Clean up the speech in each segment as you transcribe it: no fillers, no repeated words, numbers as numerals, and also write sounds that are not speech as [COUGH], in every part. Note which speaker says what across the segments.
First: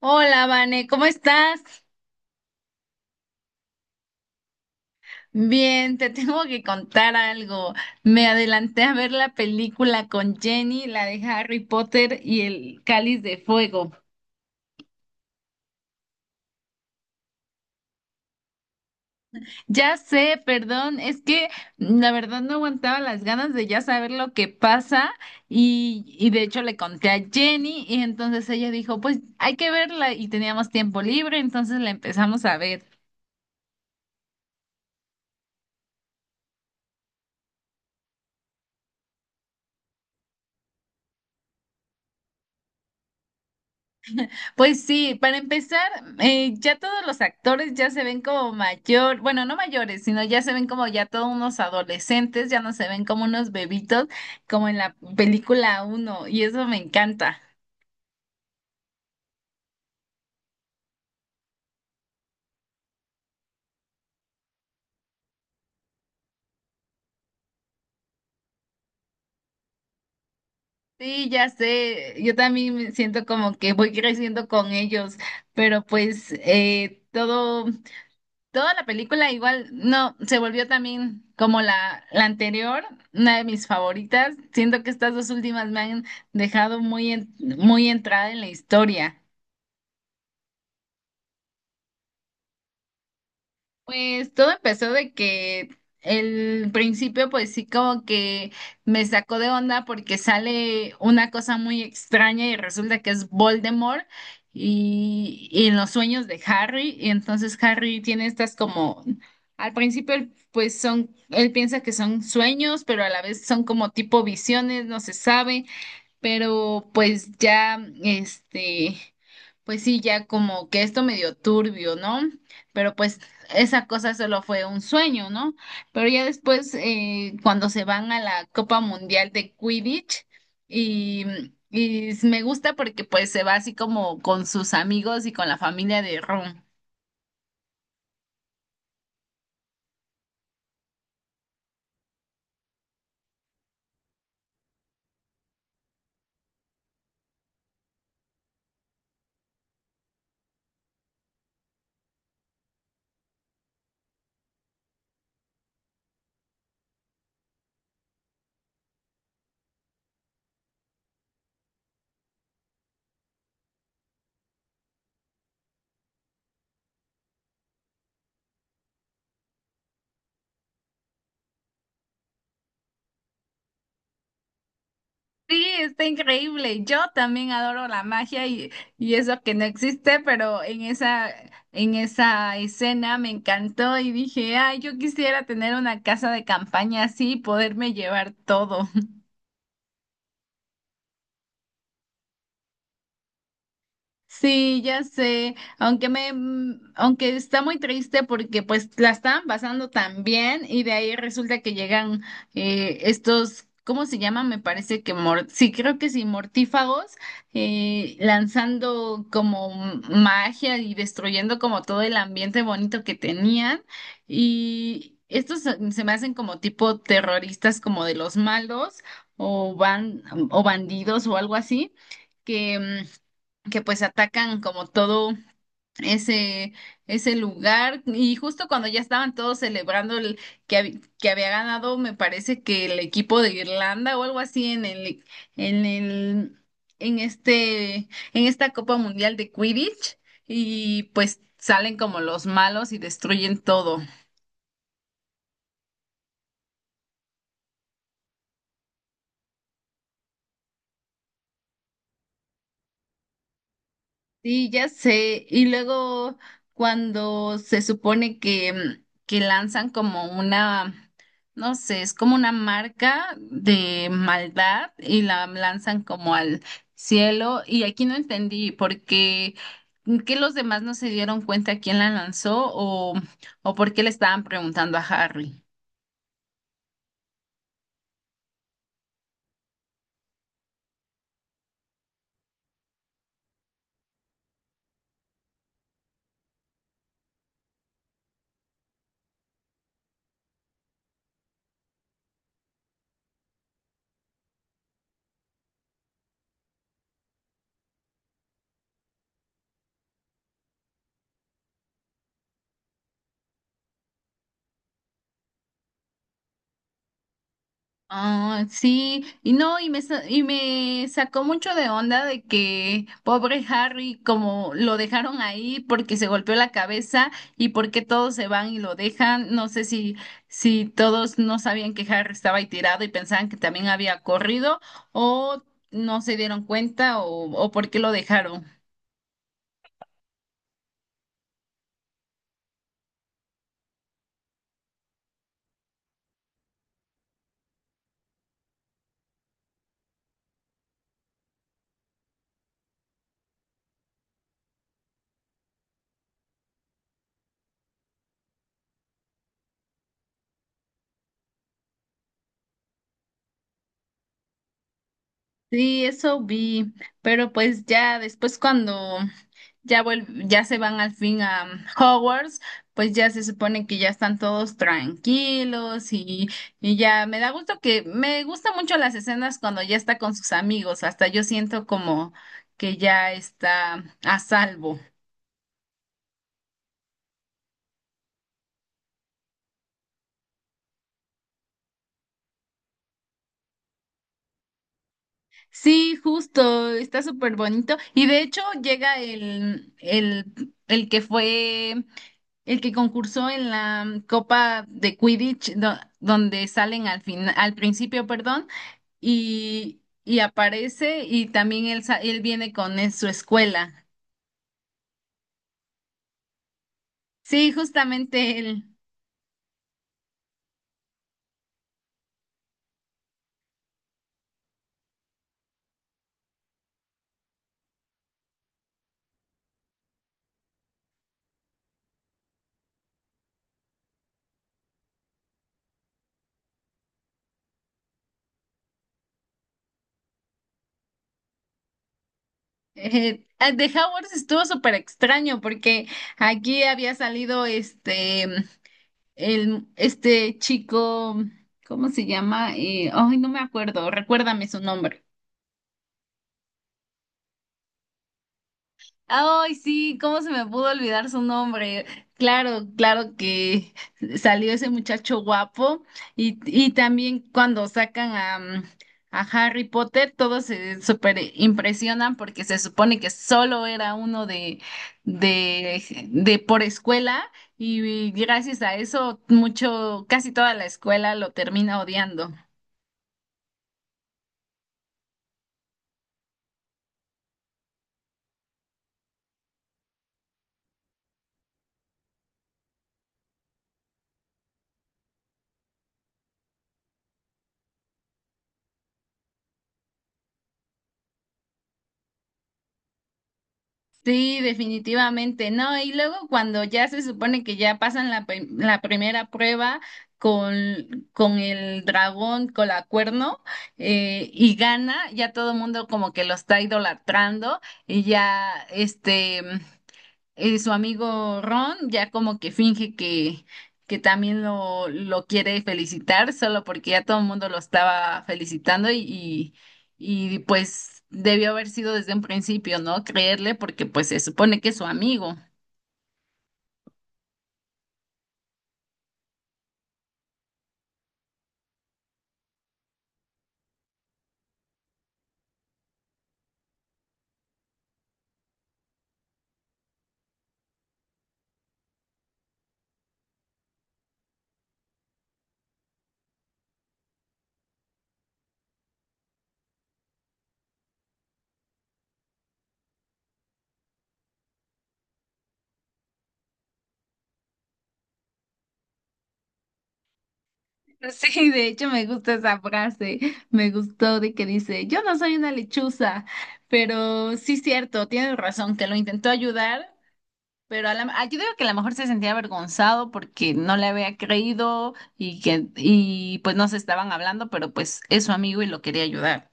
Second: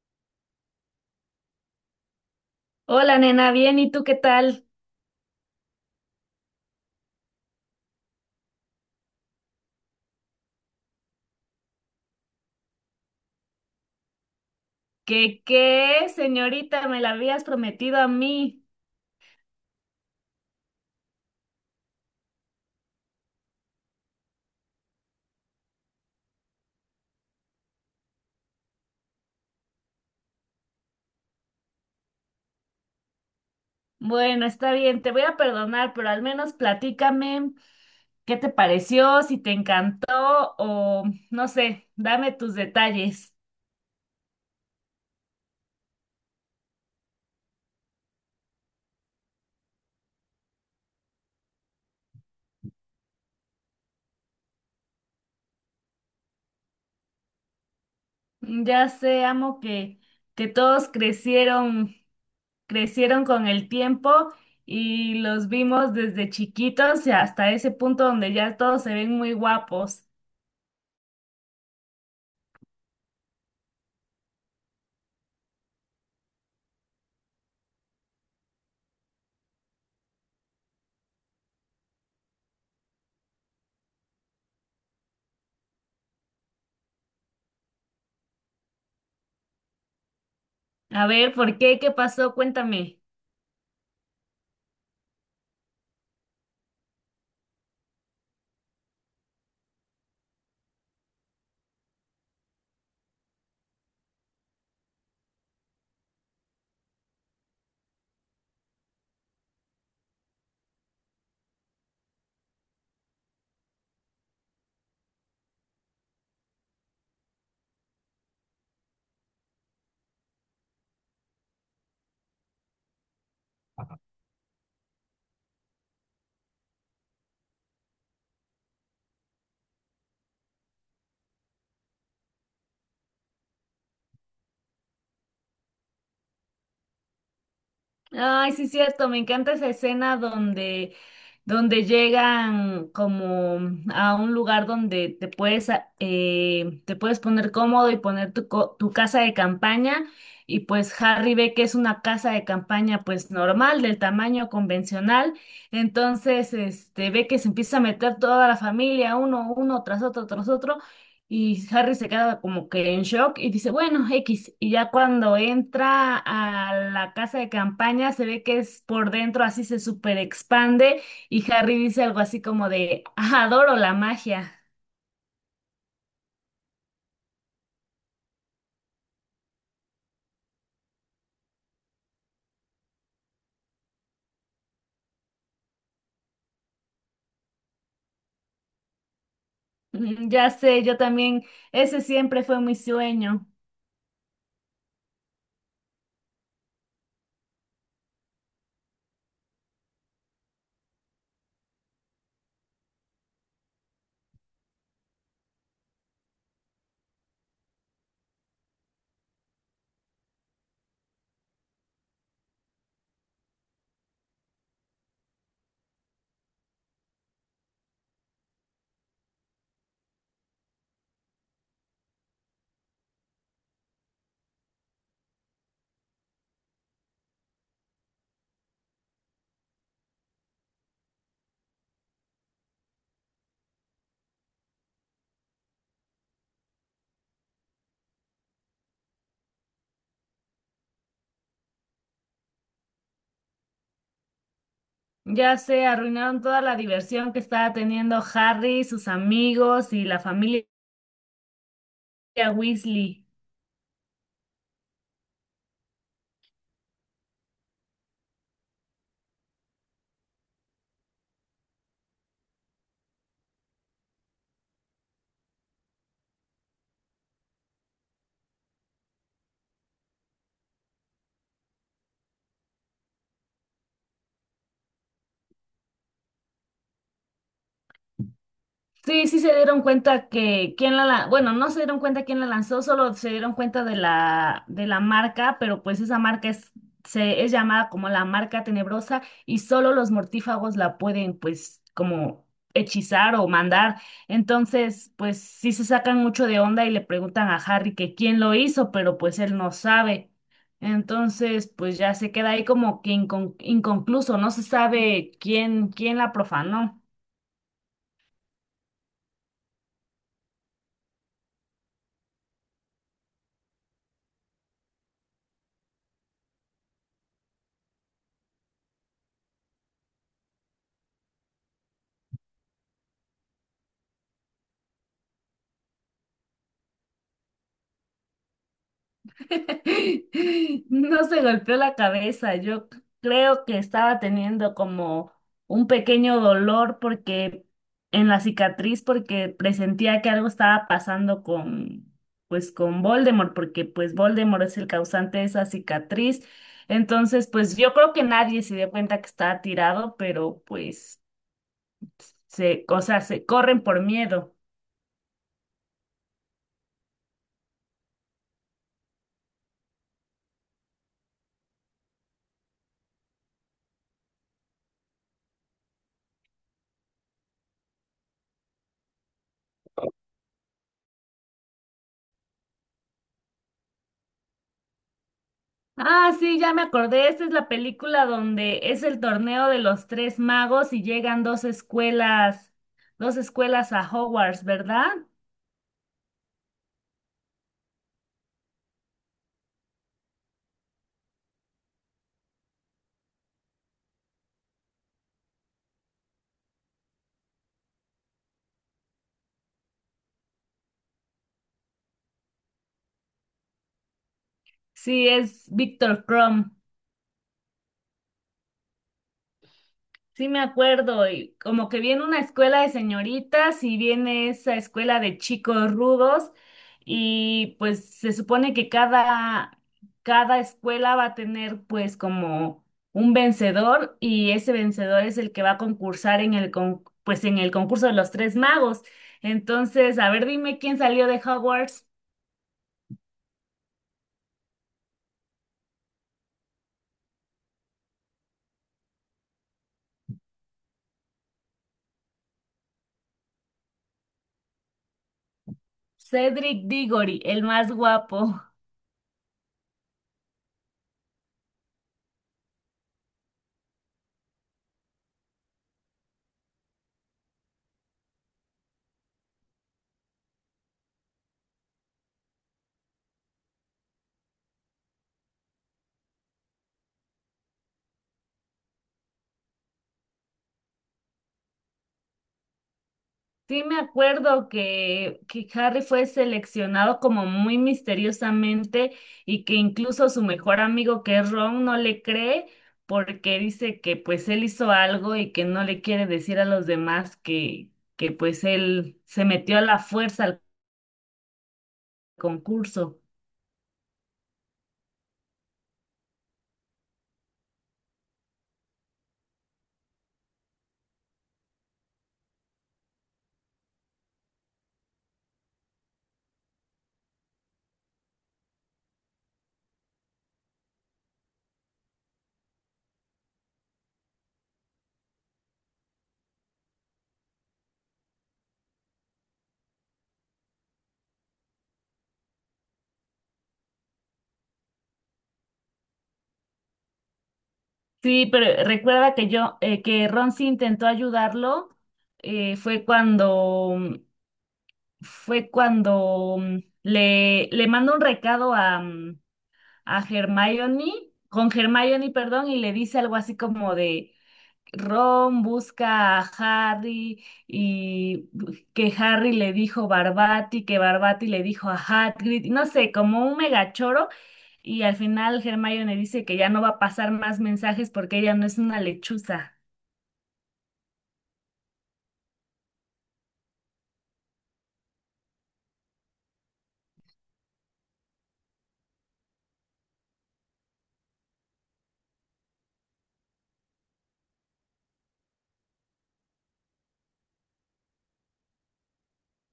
Speaker 1: Hola, Vane, ¿cómo estás?
Speaker 2: Hola, nena, bien, ¿y tú qué tal?
Speaker 1: Bien, te [LAUGHS] tengo que contar algo. Me adelanté a ver la película con Jenny, la de Harry Potter y el Cáliz de Fuego.
Speaker 2: ¿Qué, señorita? Me la habías prometido a mí.
Speaker 1: Ya sé, perdón, es que la verdad no aguantaba las ganas de ya saber lo que pasa y de hecho le conté a Jenny y entonces ella dijo, pues hay que verla y teníamos tiempo libre, entonces la empezamos a ver.
Speaker 2: Bueno, está bien, te voy a perdonar, pero al menos platícame qué te pareció, si te encantó o no sé, dame tus detalles.
Speaker 1: Pues sí, para empezar, ya todos los actores ya se ven como mayor, bueno, no mayores, sino ya se ven como ya todos unos adolescentes, ya no se ven como unos bebitos, como en la película uno y eso me encanta.
Speaker 2: Ya sé, amo que todos crecieron con el tiempo y los vimos desde chiquitos y hasta ese punto donde ya todos se ven muy guapos.
Speaker 1: Sí, ya sé, yo también me siento como que voy creciendo con ellos, pero pues todo. Toda la película igual, no, se volvió también como la anterior, una de mis favoritas. Siento que estas dos últimas me han dejado muy, muy entrada en la historia.
Speaker 2: A ver, ¿por qué? ¿Qué pasó? Cuéntame.
Speaker 1: Pues todo empezó de que el principio pues sí como que me sacó de onda porque sale una cosa muy extraña y resulta que es Voldemort y en los sueños de Harry y entonces Harry tiene estas como al principio él piensa que son sueños, pero a la vez son como tipo visiones, no se sabe. Pero pues ya, este, pues sí, ya como que esto medio turbio, ¿no? Pero pues esa cosa solo fue un sueño, ¿no? Pero ya después, cuando se van a la Copa Mundial de Quidditch, y, y me gusta porque pues se va así como con sus amigos y con la familia de Ron.
Speaker 2: Ay, sí, cierto, me encanta esa escena donde llegan como a un lugar donde te puedes poner cómodo y poner tu casa de campaña. Y pues Harry ve que es una casa de campaña pues normal, del tamaño convencional. Entonces, este, ve que se empieza a meter toda la familia, uno tras otro, tras otro. Y Harry se queda como que en shock y dice, bueno, X. Y ya cuando entra a la casa de campaña, se ve que es por dentro, así se super expande y Harry dice algo así como de, "Ah, adoro la magia.
Speaker 1: Sí, está increíble. Yo también adoro la magia y eso que no existe, pero en esa escena me encantó y dije, ay, yo quisiera tener una casa de campaña así y poderme llevar todo.
Speaker 2: Ya sé, yo también, ese siempre fue mi sueño.
Speaker 1: Sí, ya sé, aunque me, aunque está muy triste porque pues la estaban pasando tan bien y de ahí resulta que llegan estos, ¿cómo se llaman? Me parece que, mor sí, creo que sí, mortífagos, lanzando como magia y destruyendo como todo el ambiente bonito que tenían y estos se me hacen como tipo terroristas como de los malos, o, ban o bandidos o algo así que... que pues atacan como todo ese, ese lugar y justo cuando ya estaban todos celebrando el, que, que había ganado, me parece que el equipo de Irlanda o algo así en el, en el, en este, en esta Copa Mundial de Quidditch y pues salen como los malos y destruyen todo.
Speaker 2: Ya sé, arruinaron toda la diversión que estaba teniendo Harry, sus amigos y la familia Weasley.
Speaker 1: Sí, ya sé. Y luego cuando se supone que, que lanzan como una, no sé, es como una marca de maldad y la lanzan como al cielo. Y aquí no entendí por qué, que los demás no se dieron cuenta quién la lanzó o por qué le estaban preguntando a Harry.
Speaker 2: Sí, sí se dieron cuenta que quién bueno, no se dieron cuenta quién la lanzó, solo se dieron cuenta de la marca, pero pues esa marca es llamada como la marca tenebrosa y solo los mortífagos la pueden pues como hechizar o mandar. Entonces, pues sí se sacan mucho de onda y le preguntan a Harry que quién lo hizo, pero pues él no sabe. Entonces, pues ya se queda ahí como que inconcluso, no se sabe quién la profanó.
Speaker 1: Ah, sí, y no, y me, y me sacó mucho de onda de que pobre Harry, como lo dejaron ahí porque se golpeó la cabeza y porque todos se van y lo dejan. No sé si, si todos no sabían que Harry estaba ahí tirado y pensaban que también había corrido o no se dieron cuenta o por qué lo dejaron.
Speaker 2: [LAUGHS] No se golpeó la cabeza, yo creo que estaba teniendo como un pequeño dolor porque en la cicatriz porque presentía que algo estaba pasando con Voldemort porque pues Voldemort es el causante de esa cicatriz. Entonces, pues yo creo que nadie se dio cuenta que estaba tirado, pero pues o sea, se corren por miedo.
Speaker 1: Sí, eso vi, pero pues ya después cuando ya se van al fin a Hogwarts, pues ya se supone que ya están todos tranquilos y ya me da gusto que me gustan mucho las escenas cuando ya está con sus amigos, hasta yo siento como que ya está a salvo.
Speaker 2: Ah, sí, ya me acordé. Esta es la película donde es el torneo de los tres magos y llegan dos escuelas a Hogwarts, ¿verdad?
Speaker 1: Sí, justo, está súper bonito y de hecho llega el que fue... El que concursó en la Copa de Quidditch, donde salen al final, al principio, perdón. Y, y aparece y también él viene con su escuela.
Speaker 2: Sí, es Victor Crumb.
Speaker 1: Sí, justamente él.
Speaker 2: Sí, me acuerdo, y como que viene una escuela de señoritas y viene esa escuela de chicos rudos y pues se supone que cada escuela va a tener pues como un vencedor y ese vencedor es el que va a concursar en el concurso de los tres magos. Entonces, a ver, dime quién salió de Hogwarts.
Speaker 1: Eh, el de Howard estuvo súper extraño porque aquí había salido este, el, este chico, ¿cómo se llama? Ay, no me acuerdo, recuérdame su nombre.
Speaker 2: Cedric Diggory, el más guapo.
Speaker 1: Ay, sí, ¿cómo se me pudo olvidar su nombre? Claro, claro que salió ese muchacho guapo y también cuando sacan a, a Harry Potter, todos se super impresionan porque se supone que solo era uno de por escuela y gracias a eso mucho, casi toda la escuela lo termina odiando.
Speaker 2: Sí, me acuerdo que Harry fue seleccionado como muy misteriosamente y que incluso su mejor amigo que es Ron no le cree porque dice que pues él hizo algo y que no le quiere decir a los demás que pues él se metió a la fuerza al concurso.
Speaker 1: Sí, definitivamente, ¿no? Y luego cuando ya se supone que ya pasan la, la primera prueba con el dragón, con la cuerno, y gana, ya todo el mundo como que lo está idolatrando y ya, este su amigo Ron ya como que finge que también lo quiere felicitar, solo porque ya todo el mundo lo estaba felicitando y, pues debió haber sido desde un principio, ¿no? Creerle porque pues se supone que es su amigo.
Speaker 2: Sí, pero recuerda que que Ron sí intentó ayudarlo, eh, fue cuando, fue cuando le mandó un recado a Hermione, con Hermione, perdón, y le dice algo así como de Ron busca a Harry y que Harry le dijo Barbati, que Barbati le dijo a Hagrid, y no sé, como un megachoro. Y al final Hermione dice que ya no va a pasar más mensajes porque ella no es una lechuza.
Speaker 1: Sí, de hecho me gusta esa frase, me gustó de que dice, yo no soy una lechuza, pero sí cierto, tienes razón, que lo intentó ayudar. Pero a la, ah, yo digo que a lo mejor se sentía avergonzado porque no le había creído y que, y pues no se estaban hablando, pero pues es su amigo y lo quería ayudar.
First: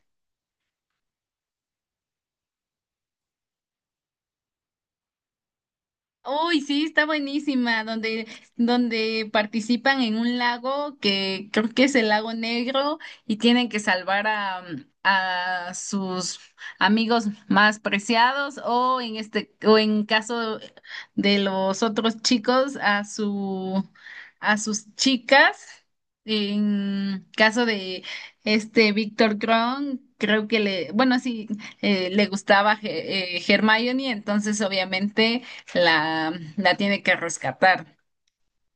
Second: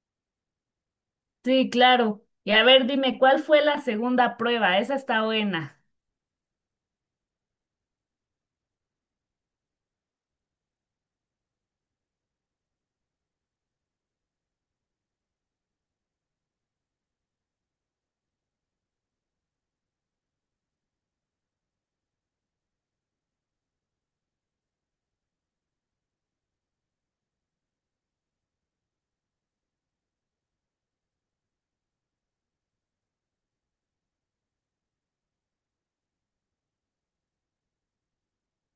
Speaker 2: Sí, claro. Y a ver, dime, ¿cuál fue la segunda prueba? Esa está buena.
Speaker 1: Uy, sí, está buenísima, donde, donde participan en un lago que creo que es el lago Negro y tienen que salvar a sus amigos más preciados o en este, o en caso de los otros chicos, a su, a sus chicas. En caso de este Víctor Kron, creo que le, bueno, sí, le gustaba Hermione, entonces obviamente la, la tiene que rescatar.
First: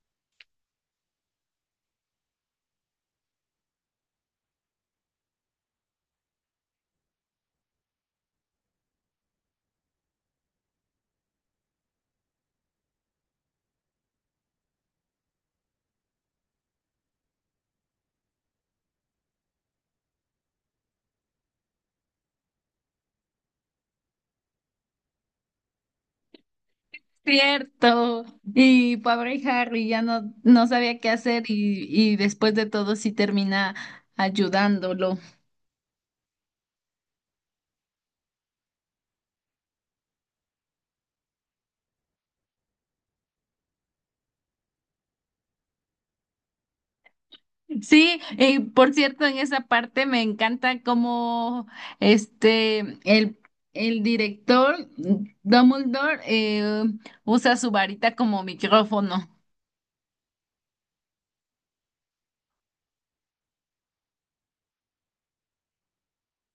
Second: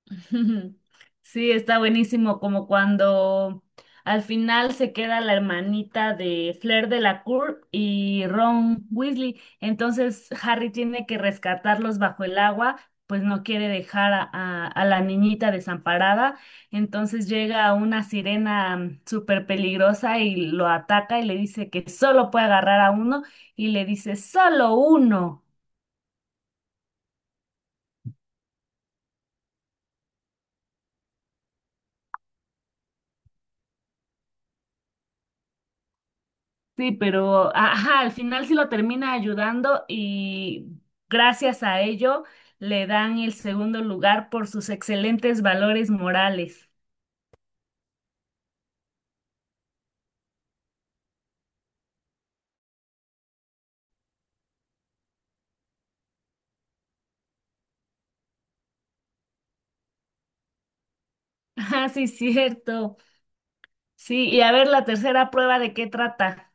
Speaker 2: [LAUGHS] Sí, está buenísimo, como cuando al final se queda la hermanita de Flair de la Cour y Ron Weasley. Entonces Harry tiene que rescatarlos bajo el agua, pues no quiere dejar a la niñita desamparada. Entonces llega una sirena súper peligrosa y lo ataca y le dice que solo puede agarrar a uno y le dice solo uno.
Speaker 1: Cierto. Y pobre Harry ya no, no sabía qué hacer y después de todo sí termina ayudándolo.
Speaker 2: Sí, pero ajá, al final sí lo termina ayudando y gracias a ello le dan el segundo lugar por sus excelentes valores morales.
Speaker 1: Sí, y por cierto, en esa parte me encanta cómo este el, el director Dumbledore, usa su varita como micrófono.
Speaker 2: [LAUGHS] Ah, sí, cierto. Sí, y a ver la tercera prueba de qué trata.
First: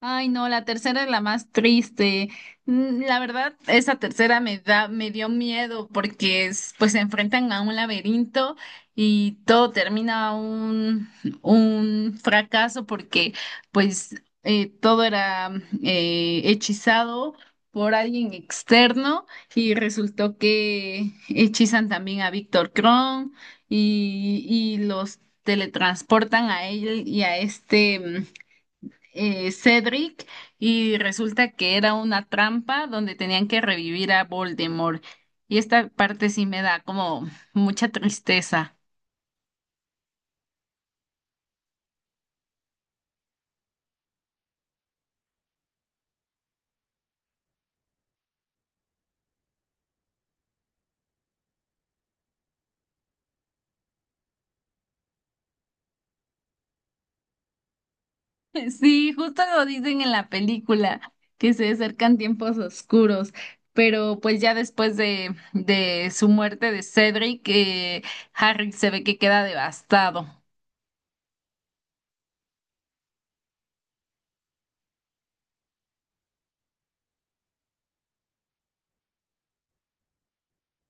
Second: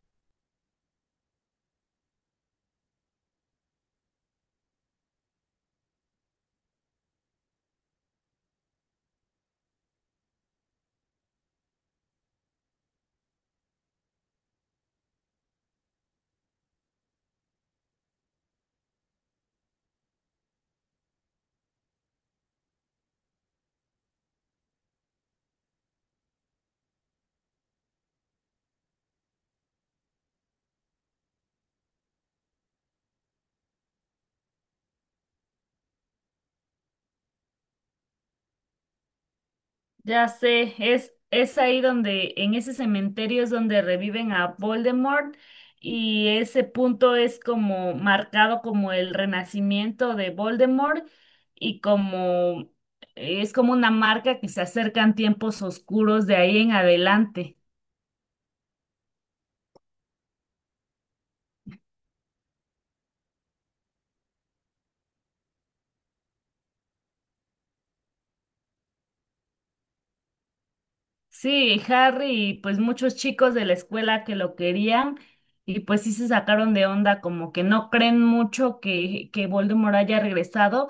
Speaker 1: Ay, no, la tercera es la más triste. La verdad, esa tercera me da, me dio miedo porque pues se enfrentan a un laberinto y todo termina un fracaso porque pues todo era hechizado por alguien externo y resultó que hechizan también a Víctor Kron y los teletransportan a él y a este... Cedric y resulta que era una trampa donde tenían que revivir a Voldemort. Y esta parte sí me da como mucha tristeza. [LAUGHS]
Speaker 2: Ya sé, es ahí en ese cementerio es donde reviven a Voldemort y ese punto es como marcado como el renacimiento de Voldemort y como es como una marca que se acercan tiempos oscuros de ahí en adelante.
Speaker 1: Sí, justo lo dicen en la película, que se acercan tiempos oscuros, pero pues ya después de su muerte de Cedric, Harry se ve que queda devastado.
Speaker 2: Sí, Harry y pues muchos chicos de la escuela que lo querían y pues sí se sacaron de onda, como que no creen mucho que Voldemort haya regresado,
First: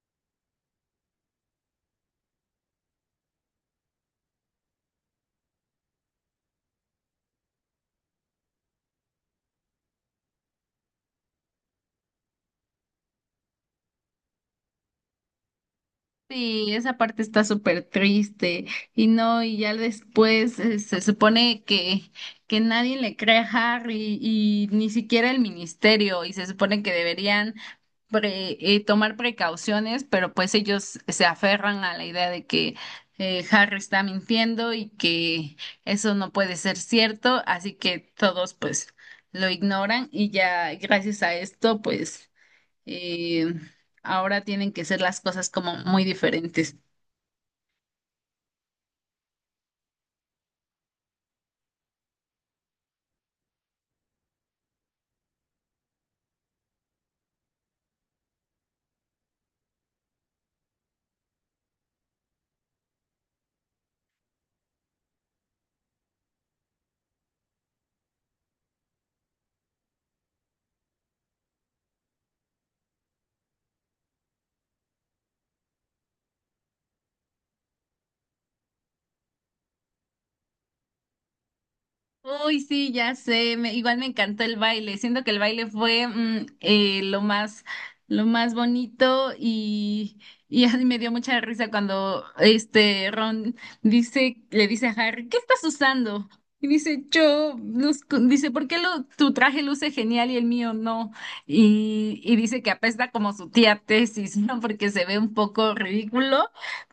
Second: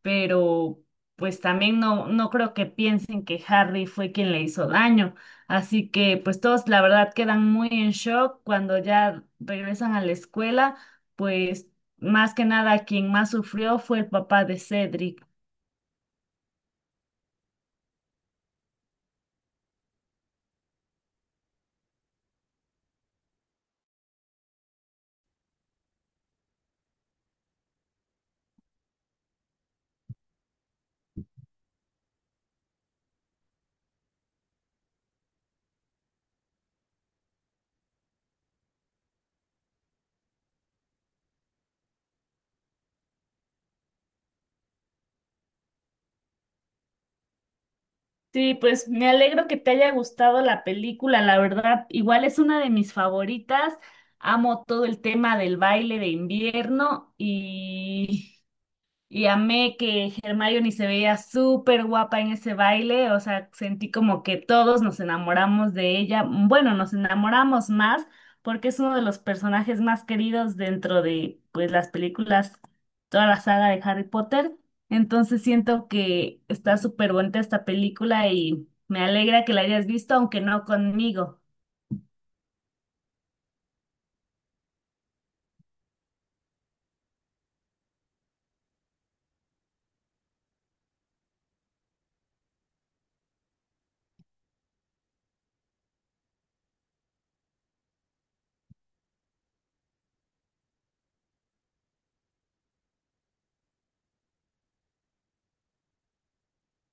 Speaker 2: pero pues también no, no creo que piensen que Harry fue quien le hizo daño. Así que pues todos la verdad quedan muy en shock cuando ya regresan a la escuela, pues más que nada quien más sufrió fue el papá de Cedric.
Speaker 1: Sí, esa parte está súper triste y no, y ya después se supone que nadie le cree a Harry y ni siquiera el ministerio y se supone que deberían tomar precauciones, pero pues ellos se aferran a la idea de que Harry está mintiendo y que eso no puede ser cierto, así que todos pues lo ignoran y ya gracias a esto pues, eh, ahora tienen que ser las cosas como muy diferentes.
Speaker 2: Sí, pues me alegro que te haya gustado la película, la verdad, igual es una de mis favoritas. Amo todo el tema del baile de invierno y amé que Hermione se veía súper guapa en ese baile, o sea, sentí como que todos nos enamoramos de ella. Bueno, nos enamoramos más porque es uno de los personajes más queridos dentro de pues las películas, toda la saga de Harry Potter. Entonces siento que está súper bonita esta película y me alegra que la hayas visto, aunque no conmigo.
Speaker 1: Uy, sí, ya sé, igual me encantó el baile, siento que el baile fue lo más bonito y [LAUGHS] me dio mucha risa cuando este Ron dice, le dice a Harry, ¿qué estás usando? Y dice, yo, dice, ¿por qué lo, tu traje luce genial y el mío no? Y dice que apesta como su tía Tesis, [LAUGHS] ¿no? Porque se ve un poco ridículo,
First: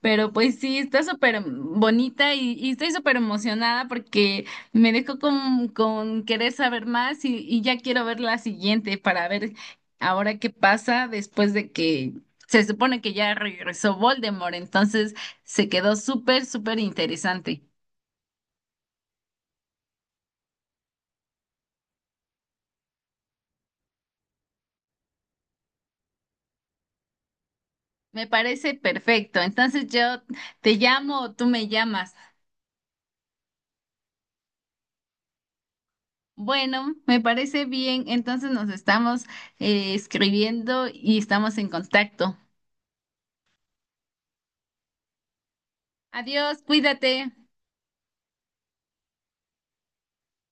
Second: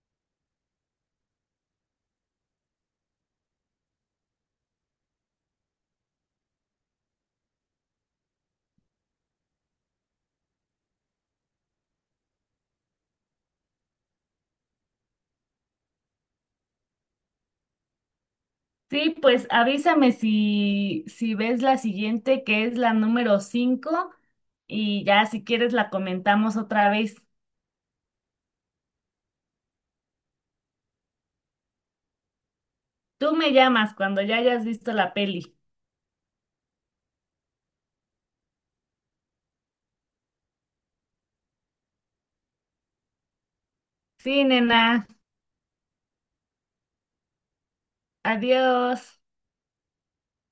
Speaker 1: pero pues sí, está súper bonita y estoy súper emocionada porque... Me dejó con querer saber más y ya quiero ver la siguiente para ver ahora qué pasa después de que se supone que ya regresó Voldemort, entonces se quedó súper, súper interesante.
Speaker 2: Sí, pues avísame si ves la siguiente, que es la número 5 y ya si quieres la comentamos otra vez.
Speaker 1: Me parece perfecto, entonces yo te llamo o tú me llamas.
Speaker 2: Tú me llamas cuando ya hayas visto la peli.
Speaker 1: Bueno, me parece bien, entonces nos estamos, escribiendo y estamos en contacto.
Speaker 2: Sí, nena.
Speaker 1: Adiós, cuídate.
Speaker 2: Adiós.